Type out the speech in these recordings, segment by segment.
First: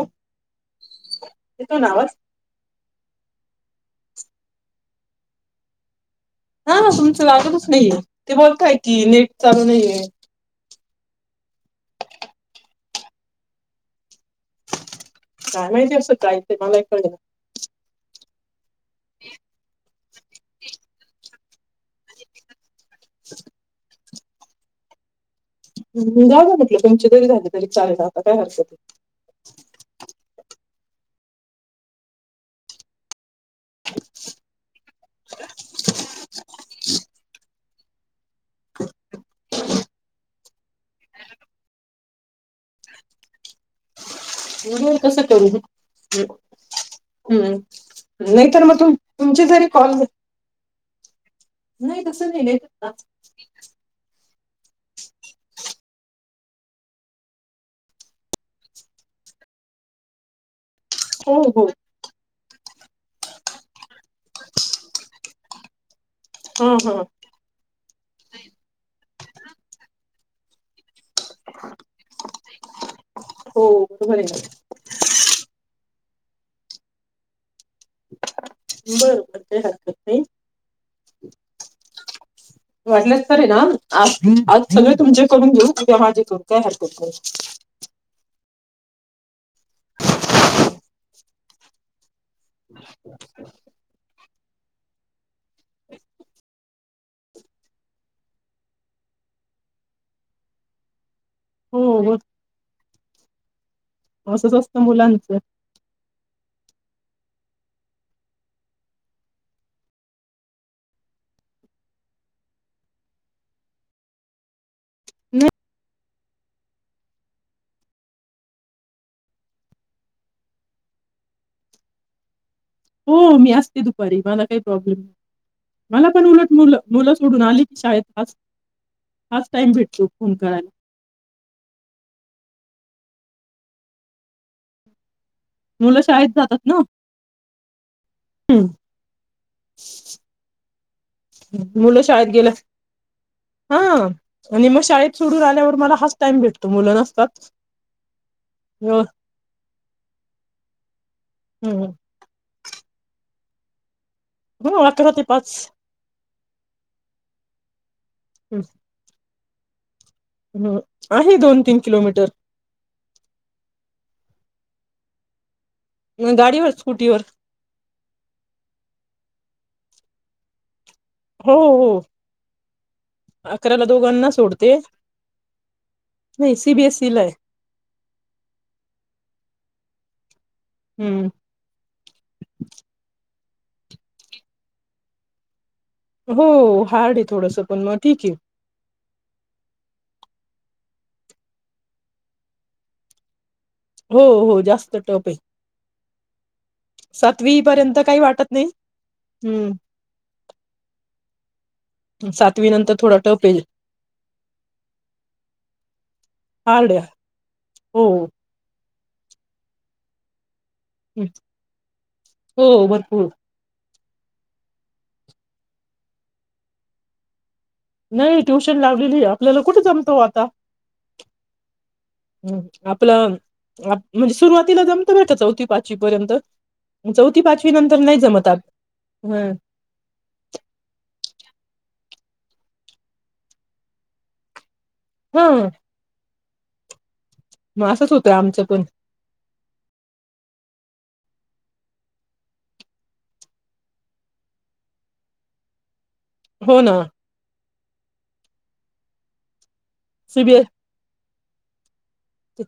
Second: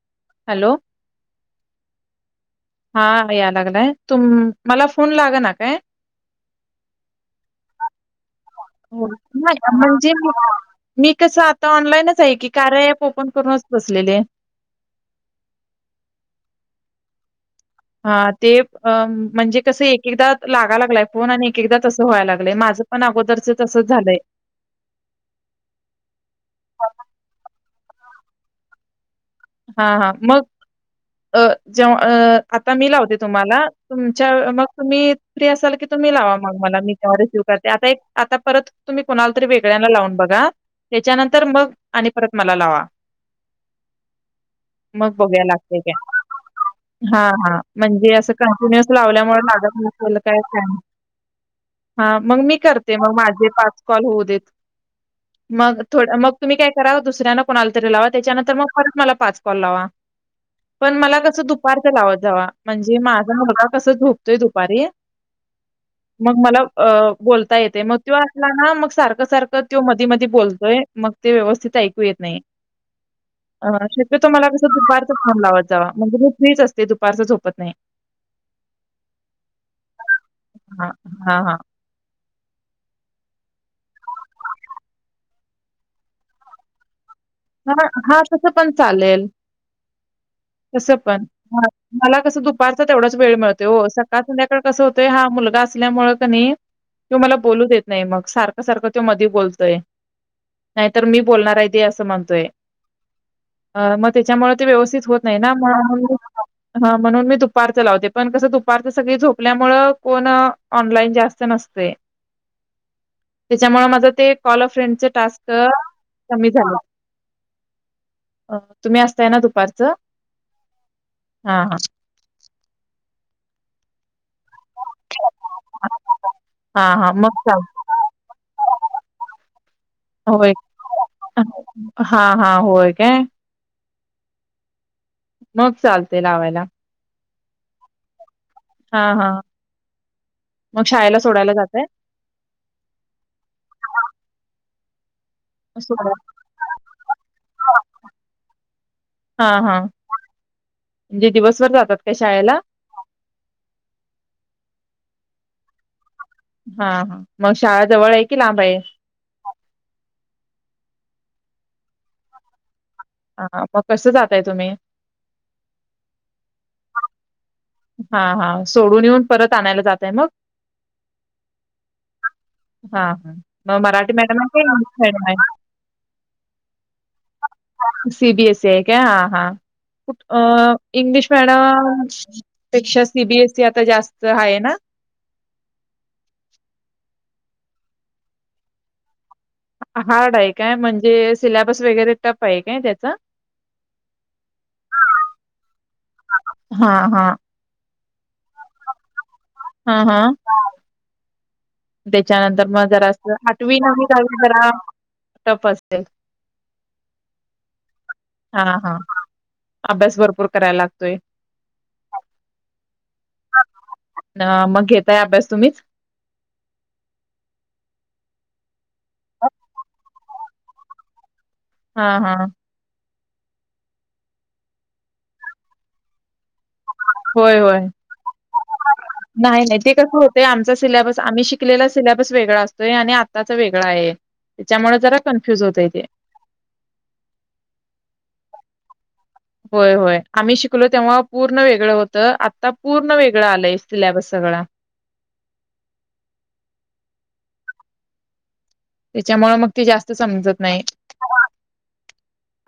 एक हॅलो हां यांय लागलांय तुंम मलां फोन यां लागंना कायं हं नां तुमचं लागतंच नाहींये ते बोलतांय की हो नेटं नाही चालूं नाहींये म्हणजे मी मी कसं आंता ऑनलाईनचं आहे की कार्या अँप ओपन करूंनचं बसलेले कायं माहिती असं कायंच मलांही कळलं हां ते म्हणजे कसं एक एकदाचं लागां लागलांय फोन आणि एक एकदां तसं व्हांयला लागलंय माझं पणं अगोदरचं तसंच झालंय जा म्हटलं, तुमची जरी झाली तरी चालेल, आता काय हरकत हा हा मग अ जेव्हा, आता मी लावते तुम्हाला तुमच्या मग तुम्ही फ्री असाल की तुम्ही लावा मग मला, मी तेव्हा रिसीव्ह करते, आता एक आता परत तुम्ही कुणाला तरी वेगळ्यांला लावून बघा, त्याच्यानंतर मग, आणि परत मला लावा. नाही मग कसं बघूया करू लागतंय काय. हा हा, हम्म म्हणजे असं नाही तर मग कंटिन्युअस तुम लावल्यामुळे तुमचे जरी लागत कॉल नसल काय नाही हा, तसं मग नाही मी नाही करते मग माझे पाच कॉल होऊ देत, मग थोडं मग तुम्ही काय करा, दुसऱ्याना कोणाला तरी लावा, त्याच्यानंतर मग परत मला पाच कॉल लावा, पण मला हो कसं हो दुपारच लावत जावा, म्हणजे माझा मुलगा कसं झोपतोय दुपारी, मग मला हा अ हा बोलता येतय, मग तो असला ना, मग सारखं सारखं तो मधी मध बोलतोय मग ते व्यवस्थित ऐकू येत नाही. हो अ बरोबर आहे शक्यतो ना मला कसं दुपारचं फोन लावत जावा, म्हणजे मी फ्रीच असते दुपारचं झोपत नाही. बर, काही हरकत नाही. हा [inaudible] वाटलंस तरे ना आज, आज सगळे तुमचे करून घेऊ, उद्या माजे करू, काय हरकत नाही. हा, हा तसं पण चालेल. तसं पण, मला कसं दुपारचा तेवढाच वेळ मिळतोय ओ, सकाळ काळ संध्याकाळ कसं होतय हा मुलगा असल्यामुळं क नाही तो मला बोलू देत नाही मग, सारखं सारखं मधे मध्ये बोलतोय. नाहीतर मी बोलणार आहे दे असं हो म्हणतोय. अं मग असंच त्याच्यामुळं ते असतं व्यवस्थित होत मुलांचं नाही ना, म हा म्हणून मी दुपारचं लावते, पण कसं दुपारचं सगळी झोपल्या मुळं कोण ऑनलाईन जास्त नसतय, त्याच्यामुळं माझ ते कॉल अ र्फेन्ड च टास्क नाही कमी झाल्यात. अ तुम्ही असताय ना दुपारचं,, हा हां. हो, मी असते दुपारी, मला काही प्रॉब्लेम मला पण उलट, मुलं हा, हा. मुलं मग सोडून सांग. आले की शाळेत आज हाच टाइम भेटलो फोन होय. कराय हा हा होय काय. मग मुलं चालतंय शाळेत लावायला. जातात ना,, हम्म. हा हा, मग शाळेला सोडायला जाताय? मुलं शाळेत गेलं, हा, आणि मग शाळेत सोडून आ ल्यावर मला सोडा हाच टाईम भेटतो, मुलं नसतात हो हा हा, म्हणजे दिवसभर जातात काय शाळेला? हो अकरा ते पाच. हा, मग शाळा जवळ आहे की लांब आहे.? हो, आहे दोन तीन किलोमीटर. हां हां, मग कसं जाताय तुम्ही? गाडीवर स्कुटीवर. हा हा, सोडून येऊन परत आणायला जाताय मग? हो हो. हा, हा. मग अकराला मराठी दोघांना मॅडम आहे का सोडते,, इंग्लिश मॅडम आहे? नाही सी बी एस सी ला य. सीबीएससी आहे काय, हा हा,, अं हम्म इंग्लिश मॅडम पेक्षा सीबीएसई आता जास्त आहे ना. हो हार्ड आहे थोडंस पण मग ठीक आहे. हार्ड आहे काय म्हणजे सिलेबस वगैरे टफ आहे काय त्याचा हो हो जास्त टप आहे हा हा सातवी. र्यंत काही वाटत नाही. हा हा त्याच्यानंतर सातवी मग नंतर जरा थोडा अस टप आहे आठवी, नववी, दहावी जरा‌. टप असते. हार्ड आहे. हो हा हा अभ्यास भरपूर करायला लागतो. हो भरपूर. अ मग घताय अभ्यास तुम्हीच. नाही ट्युशन लावलेली आहे, आपल्याला कुठे जमतो आता. हा हा हं, आपलं म्हणजे सुरुवातीला जमत बरं का चौथी पाचवी पर्यंत. चौथी होय पाचवी होय. नंतर नाही जमतात हं. नाही नाही ते कस होतंय आमचा सिलेबस आम्ही शिकलेला सिलेबस वेगळा असतोय आणि आत्ताच वेगळा आहे. त्याच्यामुळे जरा कन्फ्युज हं होतय ते, मग असंच होतं आमचं पण- होय होय आम्ही शिकलो तेव्हा पूर्ण वेगळं होतं, आत्ता पूर्ण वेगळं आलंय सिलॅबस सगळां. हो ना त्यांच्यामुळे मग ते जास्त समजत सीबीएस नाही.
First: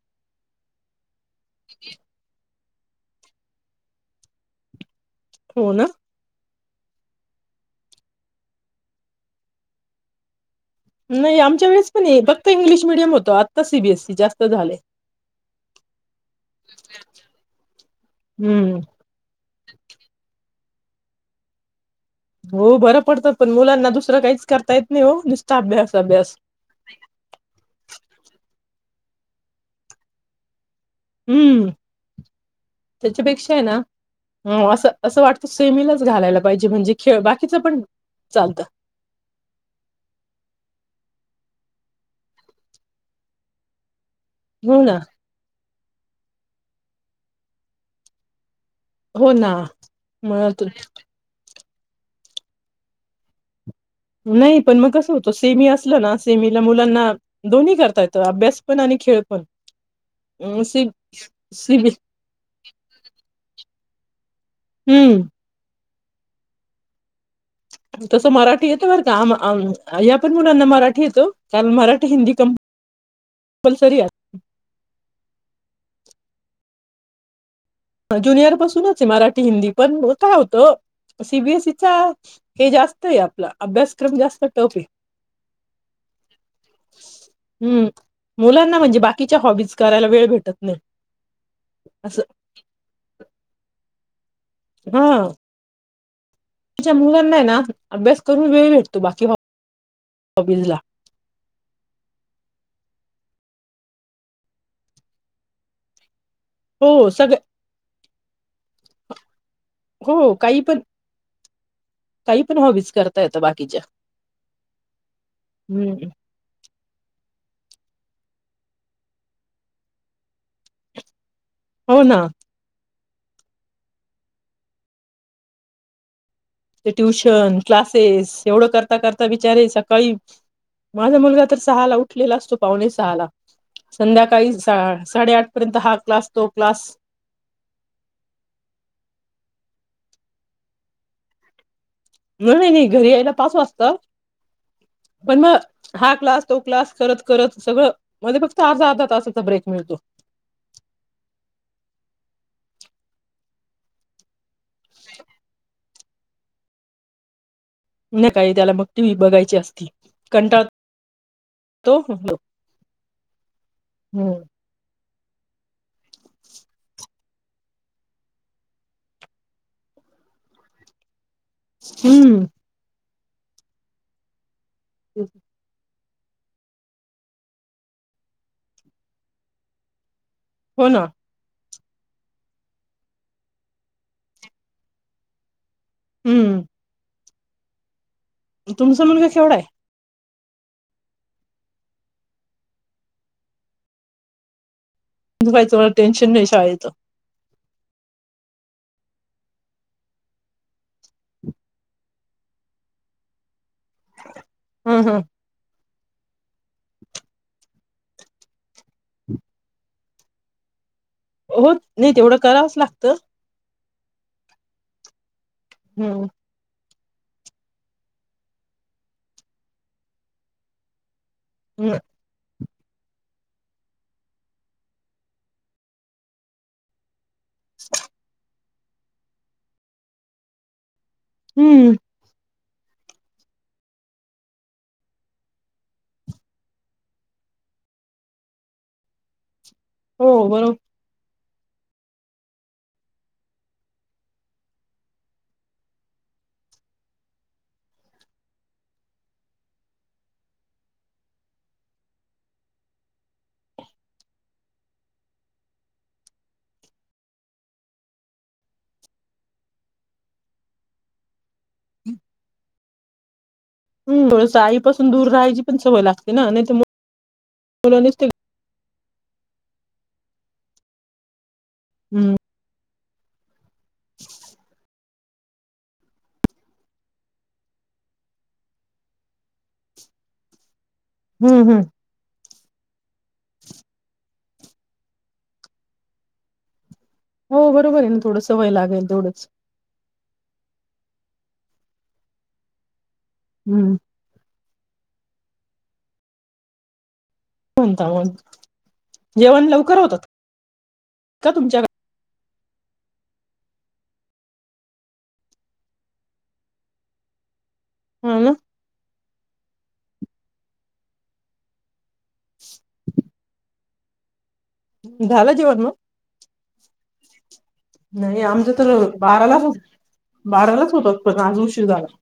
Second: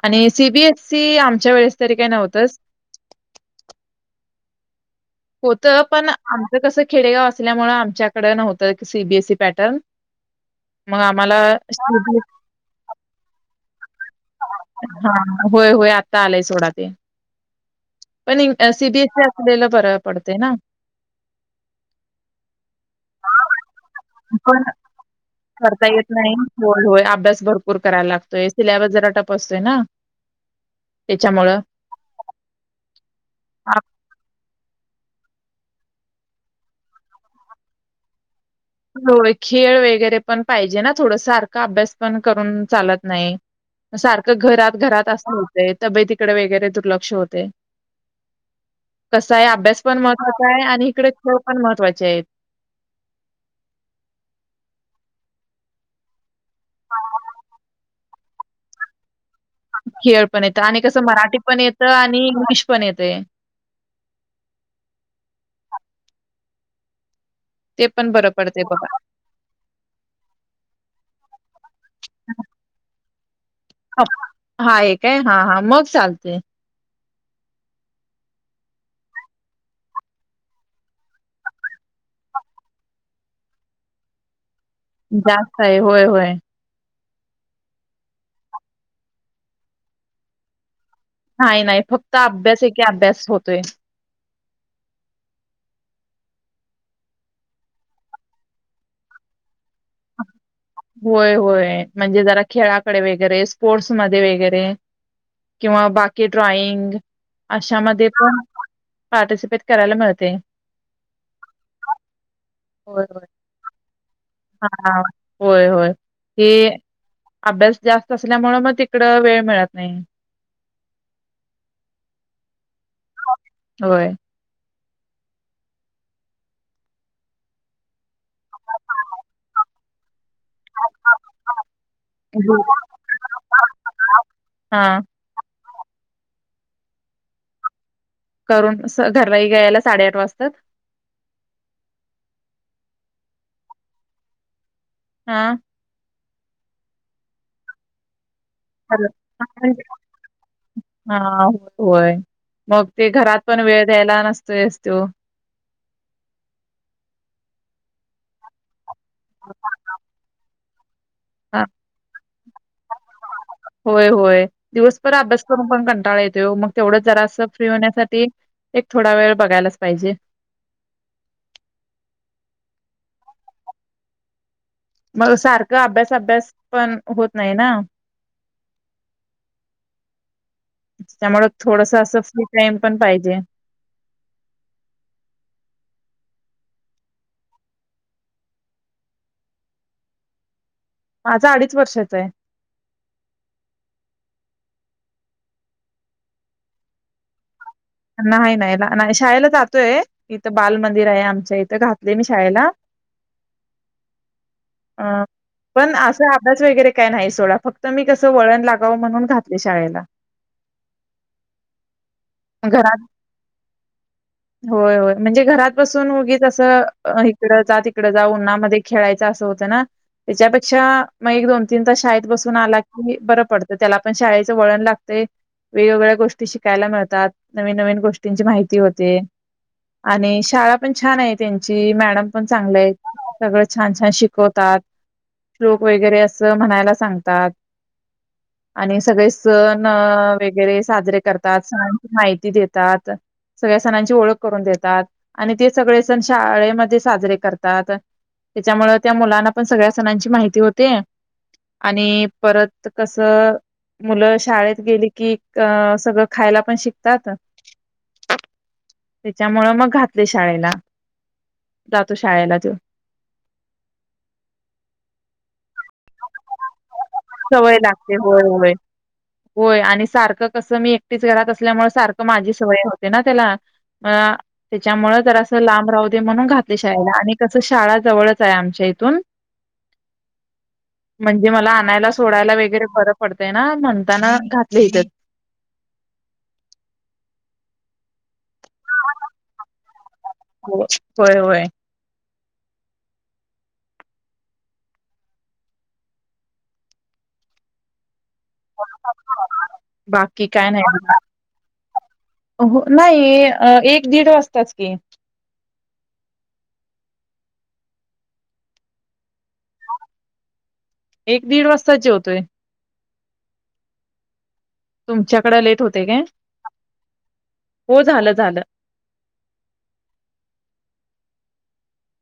आणि सीबीएस- सी आमच्या वेळेस तरी काही नव्हतंच. हो होतं ना पण आमचं कसं खेडेगाव असल्यामुळें आमच्याकडें नव्हतं सीबीएसई पॅटर्न. मग आम्हाला नाही आमच्या वेळेस पण फक्त इंग्लिश मिडियम होतो आता सीबीएसी जास्त- झालंय. हा होय होय आत्ता आलाय सोडा ते. पण हम्म सीबीएसई असलेलं बर पडते ना. हो बरं पडतं पण मुलांना दुसरं काहीच पण करता येत नाही हो. नुसता करता अभ्यास येत नाही. अभ्यास. होय होय अभ्यास भरपूर करायला लागतोय. सिलेबस जरा टप असतोय ना- त्याच्यामुळं. हम्म त्याच्यापेक्षा आहे ना. हो असं असं वाटतं सेमीलाच घालायला पाहिजे, म्हणजे खेळ बाकीच पण चालतं. हो खेळ वगैरे पण पाहिजे ना थोडस सारखा अभ्यास पण करून चालत नाही. सारखं घरात हो ना घरात असत होते तब्येत तिकडे वगैरे दुर्लक्ष होते. हो कसा आहे ना अभ्यास पण महत्त्वाचा मग आहे. त आणि इकडे खेळ पण महत्वाचे आहेत. नाही पण मग कसं होतं सेमी असलं ना, सेमीला मुलांना- दोन्ही करता य अभ्यास पण आणि खेळ पण- खेळ पण येत. अ, आणि सी कसं मराठी पण सीबी येतं आणि इंग्लिश पण येते. हम्म ते पण बरं तसं पडते मराठी बघा. येतं बरं का या पण मुलांना मराठी येतो कारण मराठी हिंदी कं- [inaudible] कंपलसरी अस- हा एकय हा हा मग चालते. ज्युनियर पासूनच मराठी हिंदी पण का होतं सीबीएसईचा. हे जास्त आहे आपला, अभ्यासक्रम जास्त टफ आहे. जास्त आहे होय होय. हम्म मुलांना म्हणजे बाकीच्या हॉबीज करायला वेळ भेटत नाही नाही नाही फक्त असं अभ्यास एके अभ्यास होतोय. हा आजच्या मुलांना हे ना अभ्यास करून वेळ भेटतो बाकी हॉबीज ला होय होय म्हणजे जरा खेळाकडे वगैरे स्पोर्ट्समध्ये वगैरे किंवा बाकी हो ड्रॉइंग सगळ्या अशामध्ये पण पार्टिसिपेट करायला मिळते. हो काही पण काही पण हो होय होय हा होय होय हम्म हे अभ्यास जास्त असल्यामुळे मग तिकड वेळ मिळत नाही. हो ना होय ते ट्युशन क्लासेस एवढं करता करता बिचारे सकाळी माझा मुलगा तर सहा ला उठलेला असतो पाहूणे सहाला संध्याकाळी हा साडेआठ पर्यंत हा क्लास तो क्लास करून स घरला यायला साडेआठ वाजत्यात. नाही नाही नाही घरी यायला पाच वाजतात पण हा मग हा क्लास तो क्लास करत करत सगळं मध्ये फक्त अर्धा अर्धा तासाचा ब्रेक मिळतो. हा होय मग ते घरात पण वेळ द्यायला नसतोयस तो नाही काय त्याला मग टी व्ही बघायची असती कंटाळ हा होय हम्म होय दिवसभर अभ्यास करून पण कंटाळा येतो मग तेवढंच जरास फ्री होण्यासाठी एक थोडा वेळ बघायलाच पाहिजे. हम्म मग सारखं अभ्यास अभ्यास पण होत नाही ना हो ना त्यामुळं थोडस असं फ्री टाइम पण पाहिजे. हम्म तुमचा मुलगा केवढा आहे? माझा अडीच वर्षाचा आहे. तुम्हाला टेन्शन नाही शाळेच. नाही नाही नाही शाळेला जातोय इथं बाल मंदिर आहे आमच्या इथे घातलेय मी शाळेला हं, हं. ह पण असा अभ्यास वगैरे काय नाही सोडा फक्त मी कसं वळण लागावं म्हणून घातले शाळेला हो नाही तेवढंच घरात होय होय म्हणजे घरात बसून हम्म उगीच जसं इकड जा तिकड जा उन्हामध्ये खेळायचं असं होतं ना त्याच्यापेक्षा मग एक दोन तीन तास शाळेत बसून आला की बरं पडतं त्याला पण शाळेचं वळण लागते वेगवेगळ्या गोष्टी शिकायला मिळतात. नवीन नवीन गोष्टींची माहिती होते आणि शाळा पण छान आहे त्यांची हम्म मॅडम पण चांगलं आहे सगळ छान छान शिकवतात. श्लोक वगैरे अस म्हणायला सांगतात आणि सगळे सण हो बरोबर वगैरे साजरे करतात. सणांची माहिती देतात. सगळ्या सणांची ओळख करून देतात आणि ते सगळे सण शाळेमध्ये साजरे करतात. त्याच्यामुळं त्या मुलांना पण सगळ्या सणांची माहिती होते. आणि परत कसं मुलं शाळेत गेली की अ सगळं खायला पण शिकतात, त्याच्यामुळ मग घातलंय शाळेला जातो शाळेला तो. हम थोड आईपासून दूर राहायची पण सवय लागते ना नाही तर मग सवय लागते होय होय होय आणि सारखं कस मी एकटीच घरात असल्यामुळे सारखं हम्म माझी सवय होते ना त्याला त्याच्यामुळं जरा असं लांब राहू दे म्हणून घातलंय शाळेला आणि कसं शाळा जवळच आहे आमच्या इथून, [unintelligible] म्हणजे मला हम् आणायला सोडायला वगैरे बर पडतंय ना म्हणताना घातलय इथेच. हो बरोबर आहे ना थोडं सवय लागेल तेवढंच. हो होय होय. हम्म कोणता हून जेवण लवकर होतात बाकी काय नाही बघा. का तुमच्याकडं? हो नाही एक दीड वाजताच की, हा ना एक दीड वाजताचं जेवतोय, झालं तुमच्याकडं जेवण लेट मग होतय काय? हो झालं नाही झालं आमच्या तर बारालाच बारालाच होतात पण आज उशीर झाला.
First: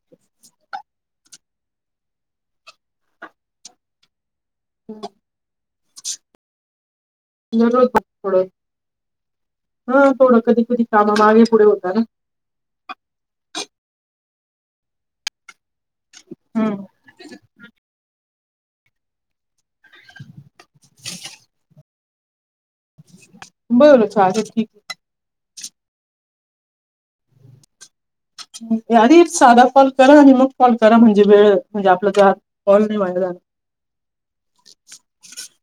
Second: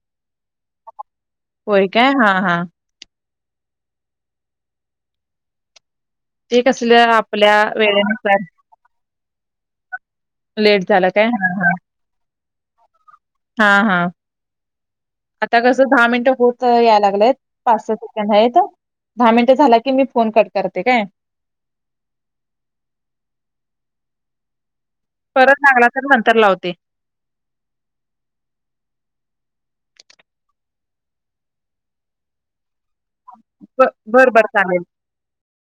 होय काय हा हा. हम् ते कसलं आपल्या दररोज वेळेनुसार, थोडं हा थोडं कधी लेट कधी झाला काम काय मागे हा पुढे होत ना, हा हा त्या कसं दहा मिनिटं होत हम्म याय लागलेत. पाच सहा सेकंड आहीत दहा मिनटं झाल की मी फोन कट करते काय? [unintelligible] बर चालेल ठीक परत लागला तर नंतर लावते. आधी साधा कॉल करा आणि मग कॉल करा म्हणजे वेळ म्हणजे आपलं जात कॉल नाही वाया जाणार. बरं बरं चालेल.